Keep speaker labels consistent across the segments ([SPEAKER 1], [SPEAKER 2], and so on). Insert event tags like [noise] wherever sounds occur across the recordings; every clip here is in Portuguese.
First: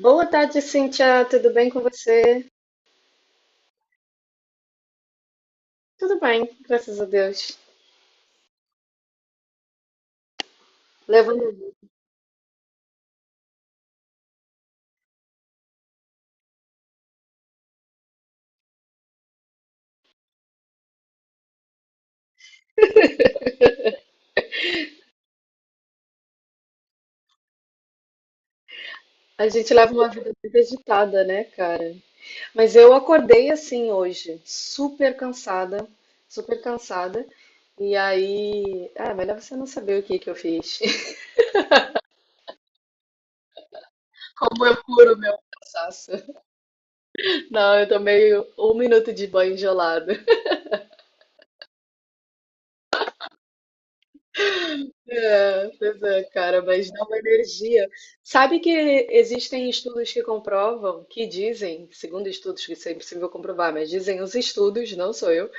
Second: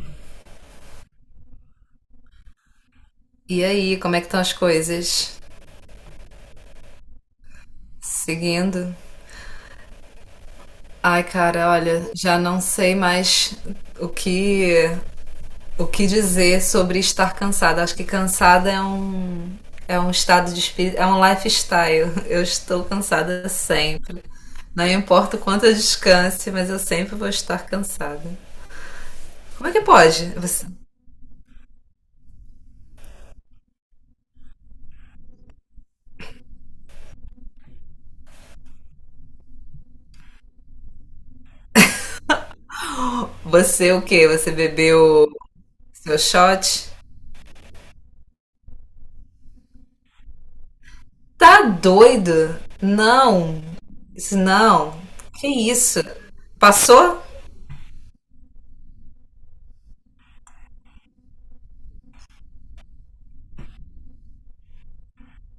[SPEAKER 1] Boa tarde, Cíntia. Tudo bem com você?
[SPEAKER 2] E aí, como é que estão as coisas?
[SPEAKER 1] Tudo bem, graças a Deus.
[SPEAKER 2] Seguindo? Ai, cara,
[SPEAKER 1] Levando-
[SPEAKER 2] olha, já não sei mais o que o que dizer sobre estar cansada. Acho que cansada é um estado de espírito, é um lifestyle. [laughs] Eu estou cansada sempre. Não importa o quanto eu descanse, mas eu sempre vou estar cansada.
[SPEAKER 1] a
[SPEAKER 2] Como é
[SPEAKER 1] gente
[SPEAKER 2] que
[SPEAKER 1] leva uma
[SPEAKER 2] pode?
[SPEAKER 1] vida muito
[SPEAKER 2] Você,
[SPEAKER 1] agitada, né, cara? Mas eu acordei assim hoje, super cansada, super cansada. E aí, melhor você não saber o que que eu fiz. [laughs]
[SPEAKER 2] você o quê? Você
[SPEAKER 1] Como eu curo
[SPEAKER 2] bebeu
[SPEAKER 1] meu cansaço.
[SPEAKER 2] seu shot?
[SPEAKER 1] Não, eu tomei um minuto de banho gelado.
[SPEAKER 2] Tá doido? Não. Isso não. Que
[SPEAKER 1] É,
[SPEAKER 2] isso?
[SPEAKER 1] pois é, cara, mas dá uma
[SPEAKER 2] Passou?
[SPEAKER 1] energia. Sabe que existem estudos que comprovam, que dizem, segundo estudos que isso é impossível comprovar, mas dizem os estudos, não sou eu,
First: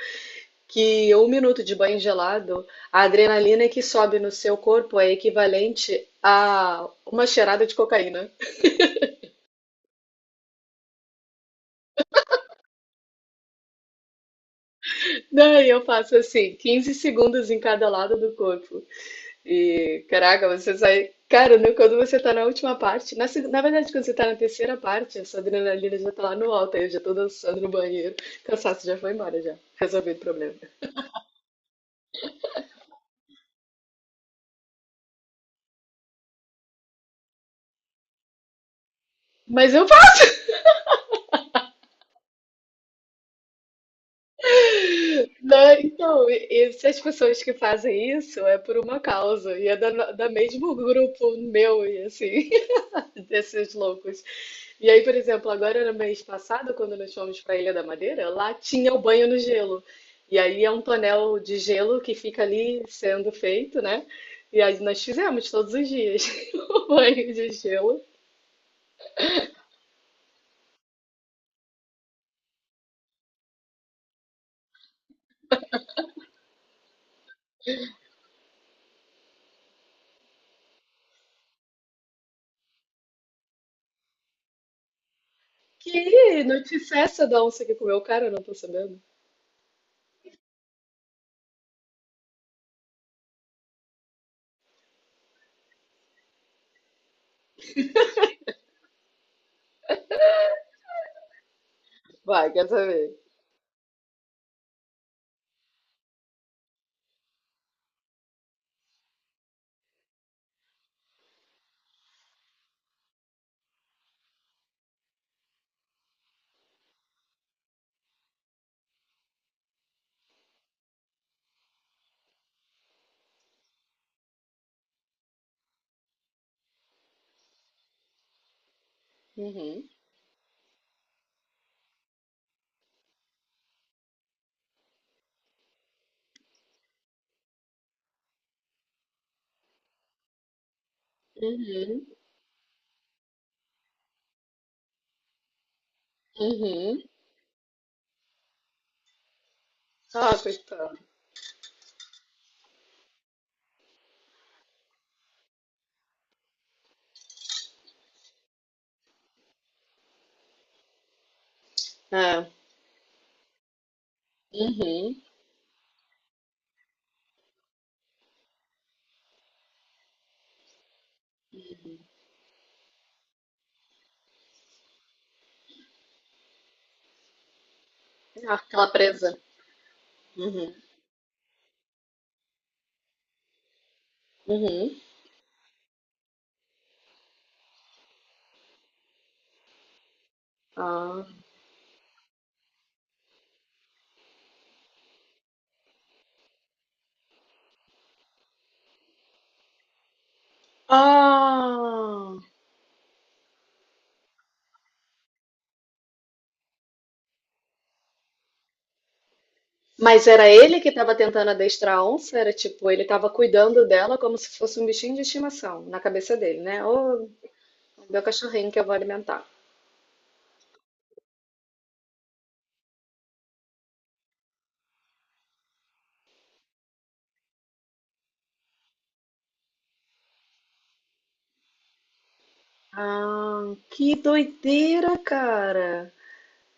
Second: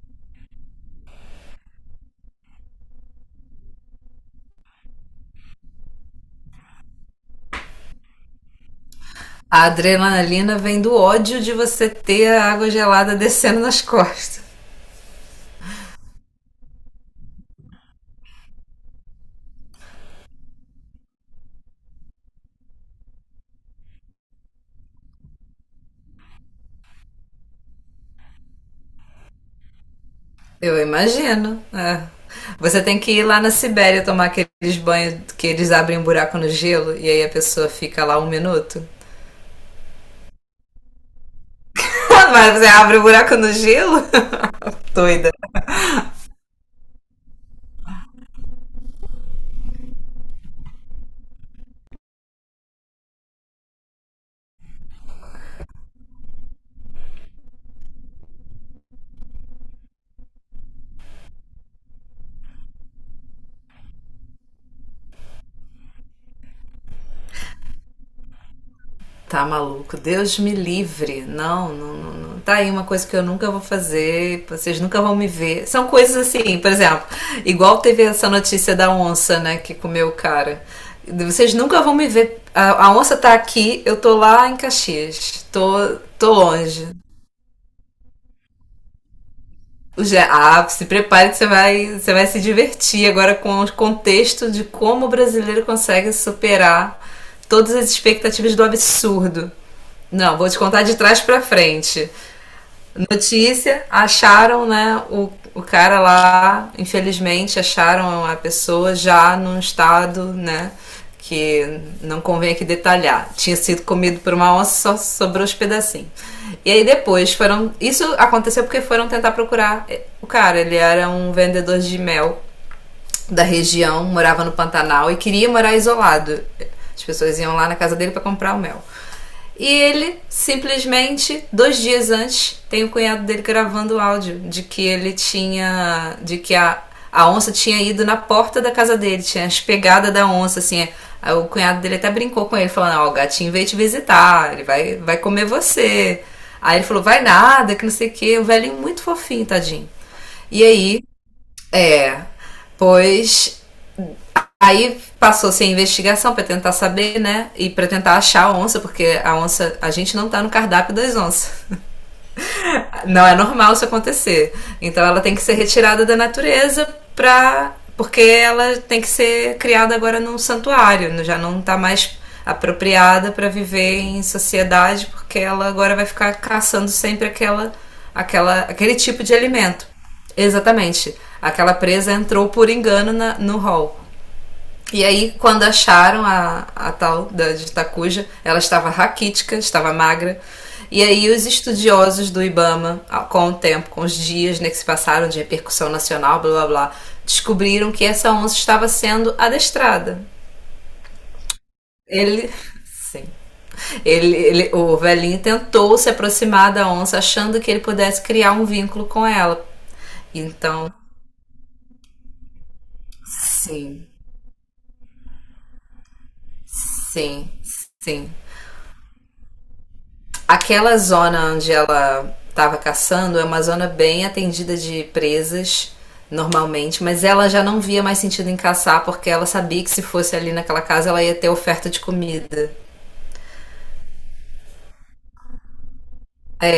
[SPEAKER 1] que um minuto de banho gelado, a adrenalina que sobe no seu corpo é equivalente a uma cheirada de cocaína.
[SPEAKER 2] A adrenalina vem do ódio de você ter a água gelada descendo nas costas.
[SPEAKER 1] Daí eu faço assim, 15 segundos em cada lado do corpo. E, caraca, você sai. Cara, né, quando você tá na última parte, na verdade, quando você tá na terceira parte, essa adrenalina já tá lá no alto, aí eu já tô dançando no banheiro, cansaço já foi embora, já. Resolvido o problema.
[SPEAKER 2] Eu imagino. É. Você tem que ir lá na Sibéria tomar aqueles banhos que eles abrem um buraco no gelo e aí a pessoa fica lá um minuto.
[SPEAKER 1] Mas eu faço,
[SPEAKER 2] [laughs] Mas você abre o buraco no gelo? [laughs] Doida.
[SPEAKER 1] né? Então, e se as pessoas que fazem isso é por uma causa, e é da mesmo grupo meu, e assim, [laughs] desses loucos. E aí, por exemplo, agora no mês passado, quando nós fomos para a Ilha da Madeira, lá tinha o banho no gelo. E aí é um tonel de gelo que fica ali sendo feito, né? E aí nós fizemos todos os dias [laughs] o banho de gelo.
[SPEAKER 2] Tá maluco, Deus me livre. Não, não, não, não. Tá aí uma coisa que eu nunca vou fazer, vocês nunca vão me ver. São coisas assim, por exemplo, igual teve essa notícia da onça, né, que comeu o cara. Vocês nunca vão me ver. A onça tá aqui, eu tô lá em Caxias. Tô
[SPEAKER 1] Que
[SPEAKER 2] longe.
[SPEAKER 1] notícia é essa da onça que comeu o cara? Eu não tô sabendo.
[SPEAKER 2] Já, ah, se prepare que você vai se divertir agora com o contexto de como o brasileiro consegue superar todas as expectativas do absurdo. Não, vou te contar de trás para frente.
[SPEAKER 1] Vai, quer saber?
[SPEAKER 2] Notícia, acharam, né, o cara lá, infelizmente, acharam a pessoa já num estado, né, que não convém aqui detalhar. Tinha sido comido por uma onça, só sobrou os pedacinhos. E aí depois foram. Isso aconteceu porque foram tentar procurar o cara. Ele era um vendedor de mel da região, morava no Pantanal e queria morar isolado. As pessoas iam lá na casa dele para comprar o mel. E
[SPEAKER 1] Uhum,
[SPEAKER 2] ele simplesmente, 2 dias antes, tem o cunhado dele gravando o áudio de que ele tinha. De que a onça tinha ido na porta da casa dele, tinha as pegadas da onça, assim. É. Aí o cunhado dele
[SPEAKER 1] uhum,
[SPEAKER 2] até brincou com ele, falando: Ó, o gatinho veio te visitar, ele vai comer você. Aí ele
[SPEAKER 1] uhum.
[SPEAKER 2] falou: vai nada, que não sei o quê. O velhinho muito fofinho, tadinho.
[SPEAKER 1] Ah,
[SPEAKER 2] E
[SPEAKER 1] coitado.
[SPEAKER 2] aí, é. Pois. Aí passou-se a investigação para tentar saber, né? E para tentar achar a onça, porque a onça, a gente não tá no cardápio das onças.
[SPEAKER 1] É.
[SPEAKER 2] Não é normal isso acontecer. Então ela
[SPEAKER 1] Uhum.
[SPEAKER 2] tem que ser retirada da natureza pra porque ela tem que ser criada agora num santuário, né? Já não tá mais apropriada para viver em sociedade, porque ela agora vai ficar caçando sempre aquela,
[SPEAKER 1] Ah,
[SPEAKER 2] aquela
[SPEAKER 1] aquela
[SPEAKER 2] aquele tipo de
[SPEAKER 1] presa.
[SPEAKER 2] alimento.
[SPEAKER 1] Uhum,
[SPEAKER 2] Exatamente. Aquela presa entrou por engano na, no hall.
[SPEAKER 1] uhum.
[SPEAKER 2] E aí, quando acharam a tal da de Itacuja, ela estava raquítica, estava magra. E
[SPEAKER 1] Ah.
[SPEAKER 2] aí, os estudiosos do Ibama, com o tempo, com os dias né, que se passaram de repercussão nacional, blá blá blá, descobriram que essa onça estava sendo adestrada.
[SPEAKER 1] Ah!
[SPEAKER 2] Ele. [laughs] Sim. O velhinho tentou se aproximar da onça, achando que ele pudesse criar um vínculo com ela.
[SPEAKER 1] Mas era ele que
[SPEAKER 2] Então,
[SPEAKER 1] estava tentando adestrar a onça? Era tipo, ele estava cuidando
[SPEAKER 2] sim,
[SPEAKER 1] dela como se fosse um bichinho de estimação, na cabeça dele, né? Ô,
[SPEAKER 2] sim,
[SPEAKER 1] meu
[SPEAKER 2] sim.
[SPEAKER 1] cachorrinho que eu vou alimentar.
[SPEAKER 2] Aquela zona onde ela estava caçando é uma zona bem atendida de presas normalmente, mas ela já não via mais sentido em caçar porque ela sabia que se fosse ali naquela casa ela ia ter oferta de comida.
[SPEAKER 1] Ah, que doideira, cara!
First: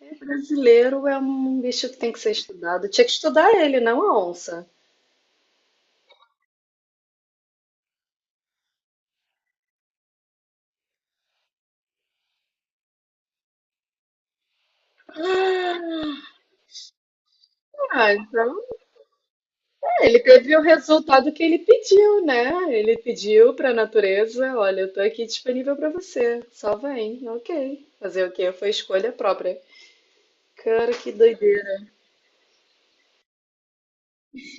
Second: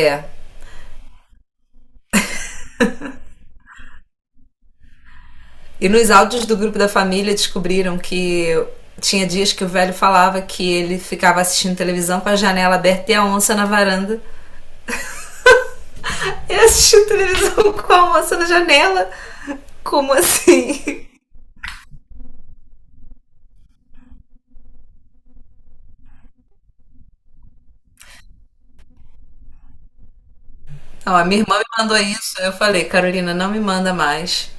[SPEAKER 1] É brasileiro é um bicho que tem que ser estudado. Tinha que estudar ele, não a onça.
[SPEAKER 2] E nos áudios do grupo da família descobriram que tinha dias que o velho falava que ele ficava assistindo televisão com a janela aberta e a onça na varanda. Ele assistiu televisão [laughs] com
[SPEAKER 1] Ah,
[SPEAKER 2] a onça na
[SPEAKER 1] então,
[SPEAKER 2] janela.
[SPEAKER 1] é,
[SPEAKER 2] Como
[SPEAKER 1] ele teve o
[SPEAKER 2] assim? [laughs]
[SPEAKER 1] resultado que ele pediu, né? Ele pediu para a natureza, olha, eu tô aqui disponível para você, só vem, ok. Fazer o quê? Foi escolha própria. Cara, que
[SPEAKER 2] Não, a minha irmã me
[SPEAKER 1] doideira.
[SPEAKER 2] mandou isso. Eu falei, Carolina, não me manda mais.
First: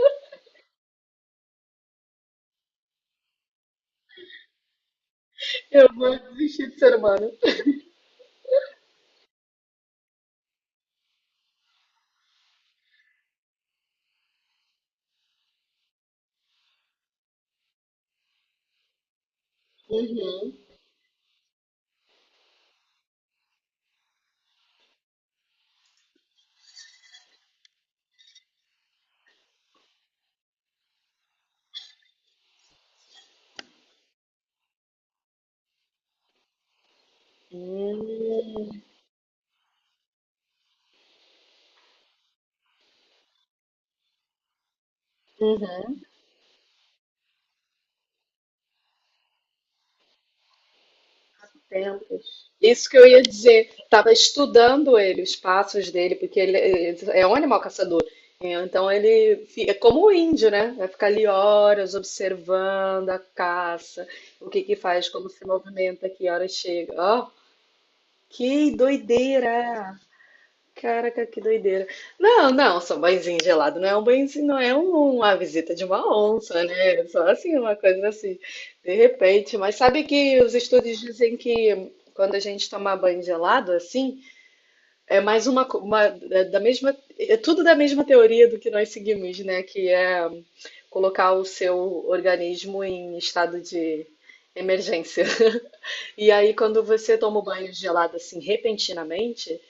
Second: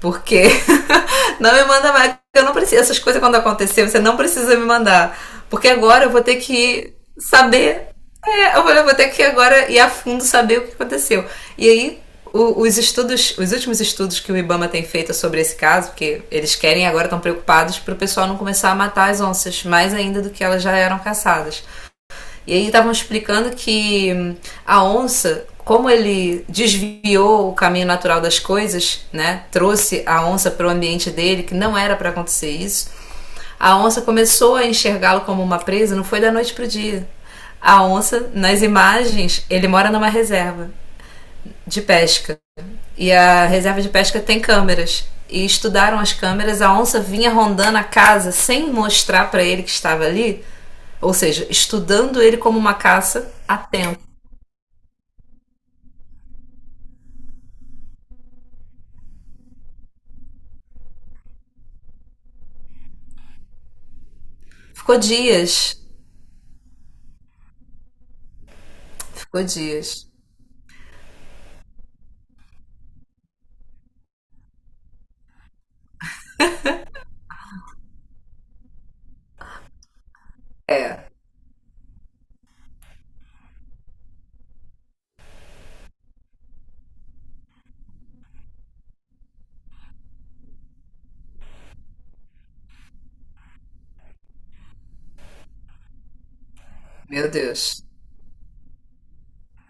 [SPEAKER 2] Porque [laughs] não me manda mais, eu não preciso. Essas coisas quando acontecer, você não precisa me mandar. Porque
[SPEAKER 1] Eu
[SPEAKER 2] agora eu
[SPEAKER 1] vou
[SPEAKER 2] vou ter
[SPEAKER 1] desistir de ser
[SPEAKER 2] que
[SPEAKER 1] humano.
[SPEAKER 2] saber. É, eu vou ter que agora ir a fundo saber o que aconteceu. E aí, os últimos estudos que o IBAMA tem feito sobre esse caso, porque eles querem agora estão preocupados para o pessoal não começar a matar as onças mais ainda do que
[SPEAKER 1] Uhum.
[SPEAKER 2] elas já eram caçadas. E aí estavam explicando que a onça, como ele desviou o caminho natural das coisas, né? Trouxe a onça para o ambiente dele, que não era para acontecer isso. A onça começou a enxergá-lo como uma presa, não foi da noite pro dia. A onça, nas
[SPEAKER 1] Hum.
[SPEAKER 2] imagens, ele mora numa reserva de pesca. E a reserva de pesca tem câmeras. E
[SPEAKER 1] Uhum.
[SPEAKER 2] estudaram as câmeras, a onça vinha rondando a casa sem mostrar para ele que estava ali, ou seja, estudando ele
[SPEAKER 1] Tempos.
[SPEAKER 2] como uma
[SPEAKER 1] Isso que eu ia
[SPEAKER 2] caça a
[SPEAKER 1] dizer.
[SPEAKER 2] tempo.
[SPEAKER 1] Tava estudando ele, os passos dele, porque ele é um animal caçador. Então é como o índio, né? Vai ficar ali horas observando a caça, o que que
[SPEAKER 2] Ficou
[SPEAKER 1] faz, como se
[SPEAKER 2] dias,
[SPEAKER 1] movimenta, que hora chega. Ó, que
[SPEAKER 2] ficou
[SPEAKER 1] doideira!
[SPEAKER 2] dias.
[SPEAKER 1] Caraca, que doideira. Não, não, só um banhozinho gelado, não é um banhozinho, não é um- uma visita de uma onça, né? É só assim, uma coisa assim, de repente. Mas sabe que os estudos
[SPEAKER 2] É,
[SPEAKER 1] dizem que quando a gente toma banho gelado, assim, é mais uma, co- uma é da mesma, é tudo da mesma teoria do que nós seguimos, né? Que é colocar o seu organismo em estado de emergência. [laughs] E aí, quando você
[SPEAKER 2] meu
[SPEAKER 1] toma o banho
[SPEAKER 2] Deus.
[SPEAKER 1] gelado assim repentinamente,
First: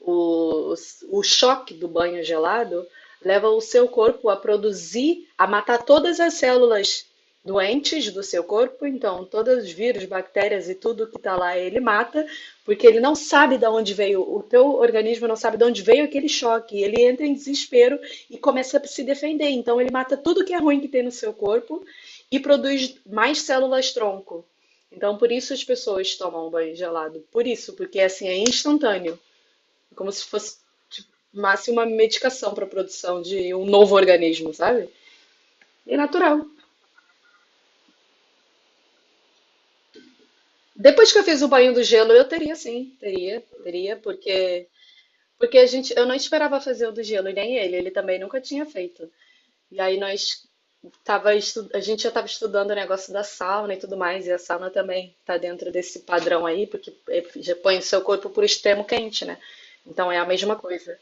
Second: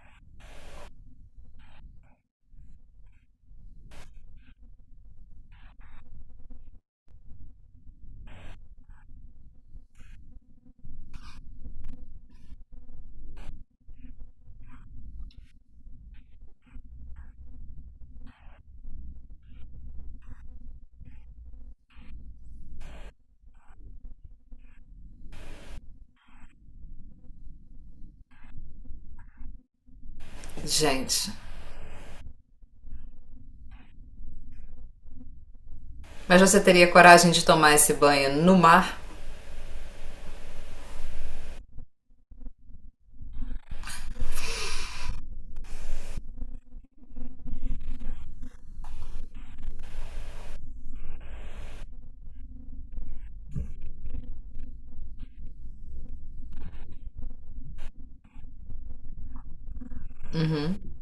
[SPEAKER 1] o, o choque do banho gelado leva o seu corpo a produzir, a matar todas as células doentes do seu corpo, então todos os vírus, bactérias e tudo que está lá ele mata, porque ele não sabe de onde veio, o teu organismo não sabe de onde veio aquele choque, ele entra em desespero e começa a se defender, então ele mata tudo que é ruim que tem no seu corpo e produz mais células tronco. Então por isso as pessoas tomam banho gelado, por isso, porque assim é instantâneo. Como se fosse, tipo,
[SPEAKER 2] Gente,
[SPEAKER 1] máximo uma medicação para a produção de um novo organismo, sabe? E é
[SPEAKER 2] mas
[SPEAKER 1] natural.
[SPEAKER 2] você teria coragem de tomar esse banho no mar?
[SPEAKER 1] Depois que eu fiz o banho do gelo, eu teria sim, teria, teria, porque a gente, eu não esperava fazer o do gelo e nem ele, ele também nunca tinha feito. E aí a gente já estava estudando o negócio da sauna e tudo mais, e a sauna também está dentro desse padrão aí, já põe o seu corpo por extremo quente, né? Então é a mesma coisa.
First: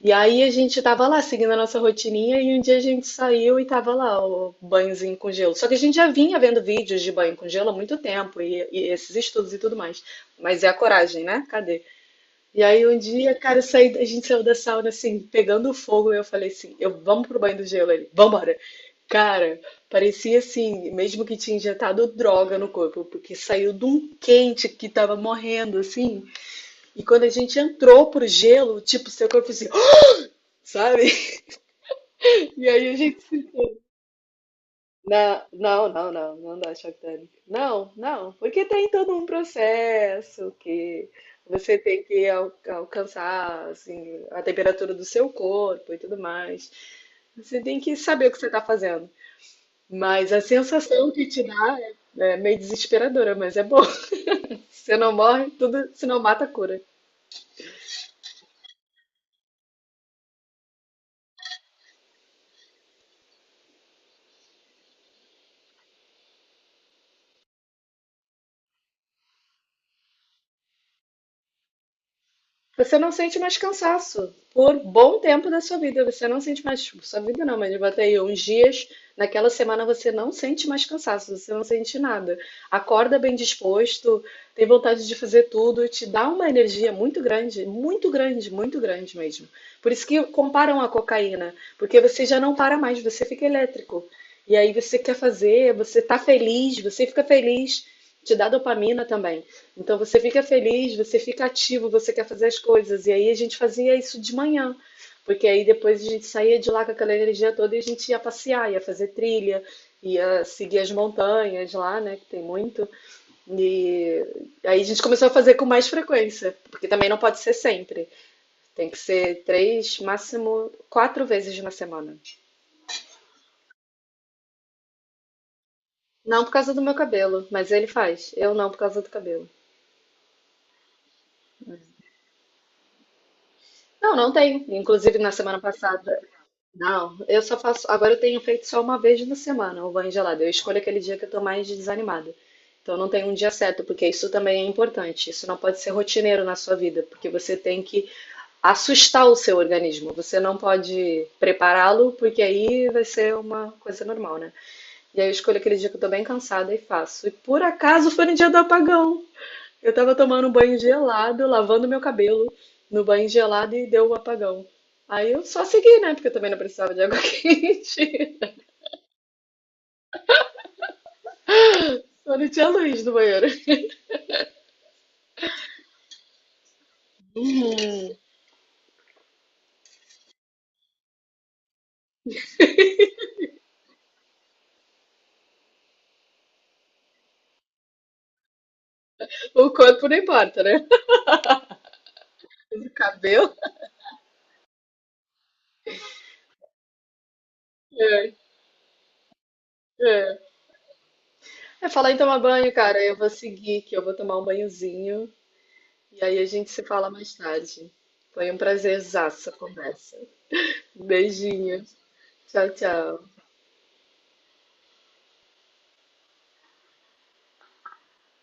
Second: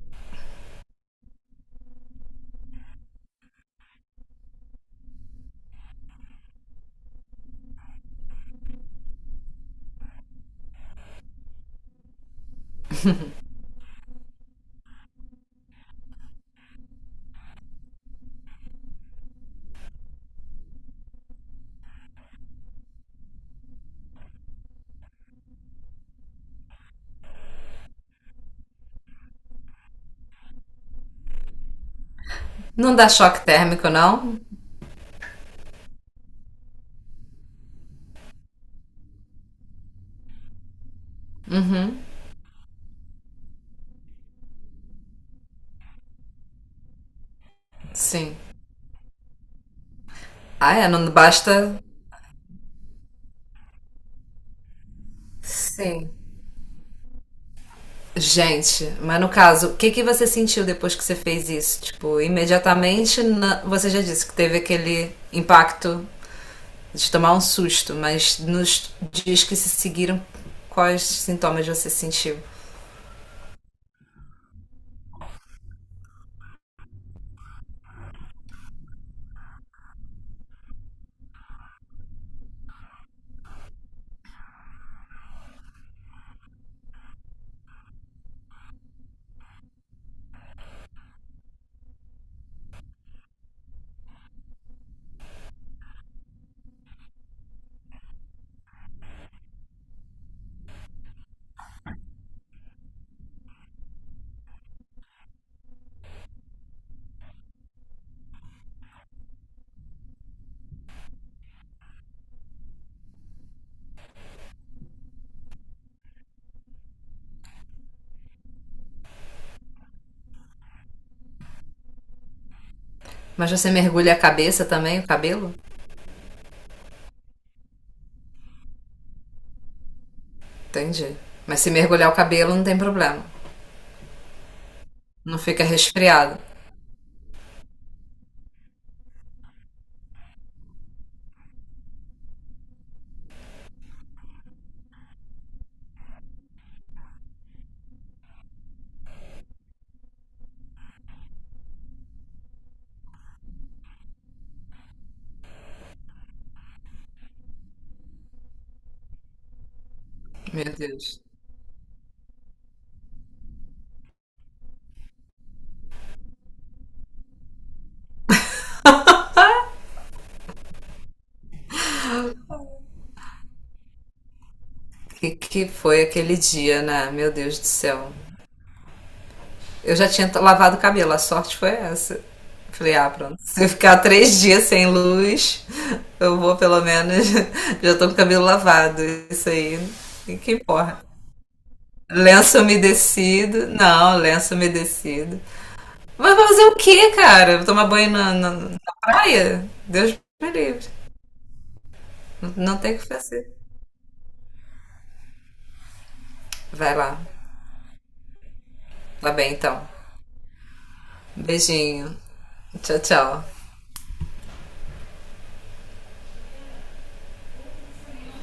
[SPEAKER 1] E aí a gente tava lá seguindo a nossa rotininha e um dia a gente saiu e tava lá o banhozinho com gelo. Só que a gente já vinha vendo vídeos de banho com gelo há muito tempo e esses estudos e tudo mais. Mas é a coragem, né? Cadê? E aí um dia, cara, a gente saiu da sauna assim, pegando fogo, e eu falei assim, eu vamos pro banho do gelo ali, vambora. Cara, parecia assim, mesmo que tinha injetado droga no corpo, porque saiu de um quente que tava morrendo assim. E quando a gente entrou pro gelo, tipo, seu corpo assim, [gasps] sabe? E aí
[SPEAKER 2] Não
[SPEAKER 1] a
[SPEAKER 2] dá choque
[SPEAKER 1] gente.
[SPEAKER 2] térmico, não?
[SPEAKER 1] Não, não, não, não, não dá choque térmico. Não, não, porque tem todo um processo que você
[SPEAKER 2] Uhum,
[SPEAKER 1] tem que al- alcançar assim, a temperatura do seu corpo e tudo mais. Você tem que saber o
[SPEAKER 2] sim.
[SPEAKER 1] que você está fazendo. Mas a
[SPEAKER 2] Ah, é? Não
[SPEAKER 1] sensação que te
[SPEAKER 2] basta.
[SPEAKER 1] dá é meio desesperadora, mas é bom. [laughs] Você não morre, tudo, se
[SPEAKER 2] Sim.
[SPEAKER 1] não mata, cura.
[SPEAKER 2] Gente, mas no caso, o que que você sentiu depois que você fez isso? Tipo, imediatamente na- você já disse que teve aquele impacto de tomar um susto, mas nos dias que se seguiram, quais sintomas você sentiu?
[SPEAKER 1] Você não sente mais cansaço por bom tempo da sua vida. Você não sente mais, tipo, sua vida não, mas bota aí uns dias. Naquela semana você não sente mais cansaço, você não sente nada. Acorda bem disposto, tem vontade de fazer tudo, te dá uma energia muito grande, muito grande, muito grande mesmo. Por isso que comparam a cocaína, porque você já não para mais, você fica elétrico. E aí você quer fazer, você tá feliz, você fica feliz, te dá dopamina também. Então você fica feliz, você fica ativo, você quer fazer as coisas. E aí a gente fazia isso de manhã, porque aí depois a gente saía de lá com aquela energia toda e a gente ia passear, ia fazer trilha, ia seguir as montanhas lá, né, que tem muito. E aí a gente começou a fazer com mais frequência, porque também não pode ser sempre. Tem que ser três, máximo quatro vezes na semana.
[SPEAKER 2] Mas você mergulha a cabeça também, o cabelo?
[SPEAKER 1] Não por causa do meu cabelo, mas ele faz. Eu não por causa do cabelo.
[SPEAKER 2] Entendi. Mas se mergulhar o cabelo não tem problema.
[SPEAKER 1] Não, não tem. Inclusive na
[SPEAKER 2] Não
[SPEAKER 1] semana
[SPEAKER 2] fica
[SPEAKER 1] passada.
[SPEAKER 2] resfriado.
[SPEAKER 1] Não, eu só faço. Agora eu tenho feito só uma vez na semana o banho gelado. Eu escolho aquele dia que eu tô mais desanimada. Então não tem um dia certo, porque isso também é importante. Isso não pode ser rotineiro na sua vida, porque você tem que assustar o seu organismo. Você não pode prepará-lo, porque aí vai ser uma coisa normal, né? E aí eu escolho aquele dia que eu tô bem cansada e faço. E por acaso foi no dia do apagão. Eu tava tomando um
[SPEAKER 2] Meu
[SPEAKER 1] banho
[SPEAKER 2] Deus.
[SPEAKER 1] gelado, lavando meu cabelo no banho gelado e deu um apagão. Aí eu só segui, né? Porque eu também não precisava de água [laughs] quente. Só não tinha luz no banheiro.
[SPEAKER 2] O que que foi aquele dia, né? Meu Deus do céu. Eu já tinha lavado o cabelo, a sorte foi essa. Falei, ah, pronto. Se eu ficar 3 dias sem luz, eu vou pelo menos. [laughs] Já tô com o cabelo lavado. Isso
[SPEAKER 1] O
[SPEAKER 2] aí.
[SPEAKER 1] corpo não
[SPEAKER 2] E que
[SPEAKER 1] importa, né?
[SPEAKER 2] porra. Lenço
[SPEAKER 1] O cabelo.
[SPEAKER 2] umedecido. Não, lenço umedecido. Mas vai fazer o quê, cara? Tomar banho na,
[SPEAKER 1] É,
[SPEAKER 2] na, na praia? Deus
[SPEAKER 1] é.
[SPEAKER 2] me livre.
[SPEAKER 1] É falar em tomar
[SPEAKER 2] Não,
[SPEAKER 1] banho,
[SPEAKER 2] não tem o
[SPEAKER 1] cara.
[SPEAKER 2] que
[SPEAKER 1] Eu vou
[SPEAKER 2] fazer.
[SPEAKER 1] seguir, que eu vou tomar um banhozinho. E aí a gente se
[SPEAKER 2] Vai
[SPEAKER 1] fala
[SPEAKER 2] lá.
[SPEAKER 1] mais tarde. Foi um
[SPEAKER 2] Tá
[SPEAKER 1] prazerzaço
[SPEAKER 2] bem,
[SPEAKER 1] a
[SPEAKER 2] então.
[SPEAKER 1] conversa. Beijinho.
[SPEAKER 2] Beijinho.
[SPEAKER 1] Tchau,
[SPEAKER 2] Tchau,
[SPEAKER 1] tchau.
[SPEAKER 2] tchau.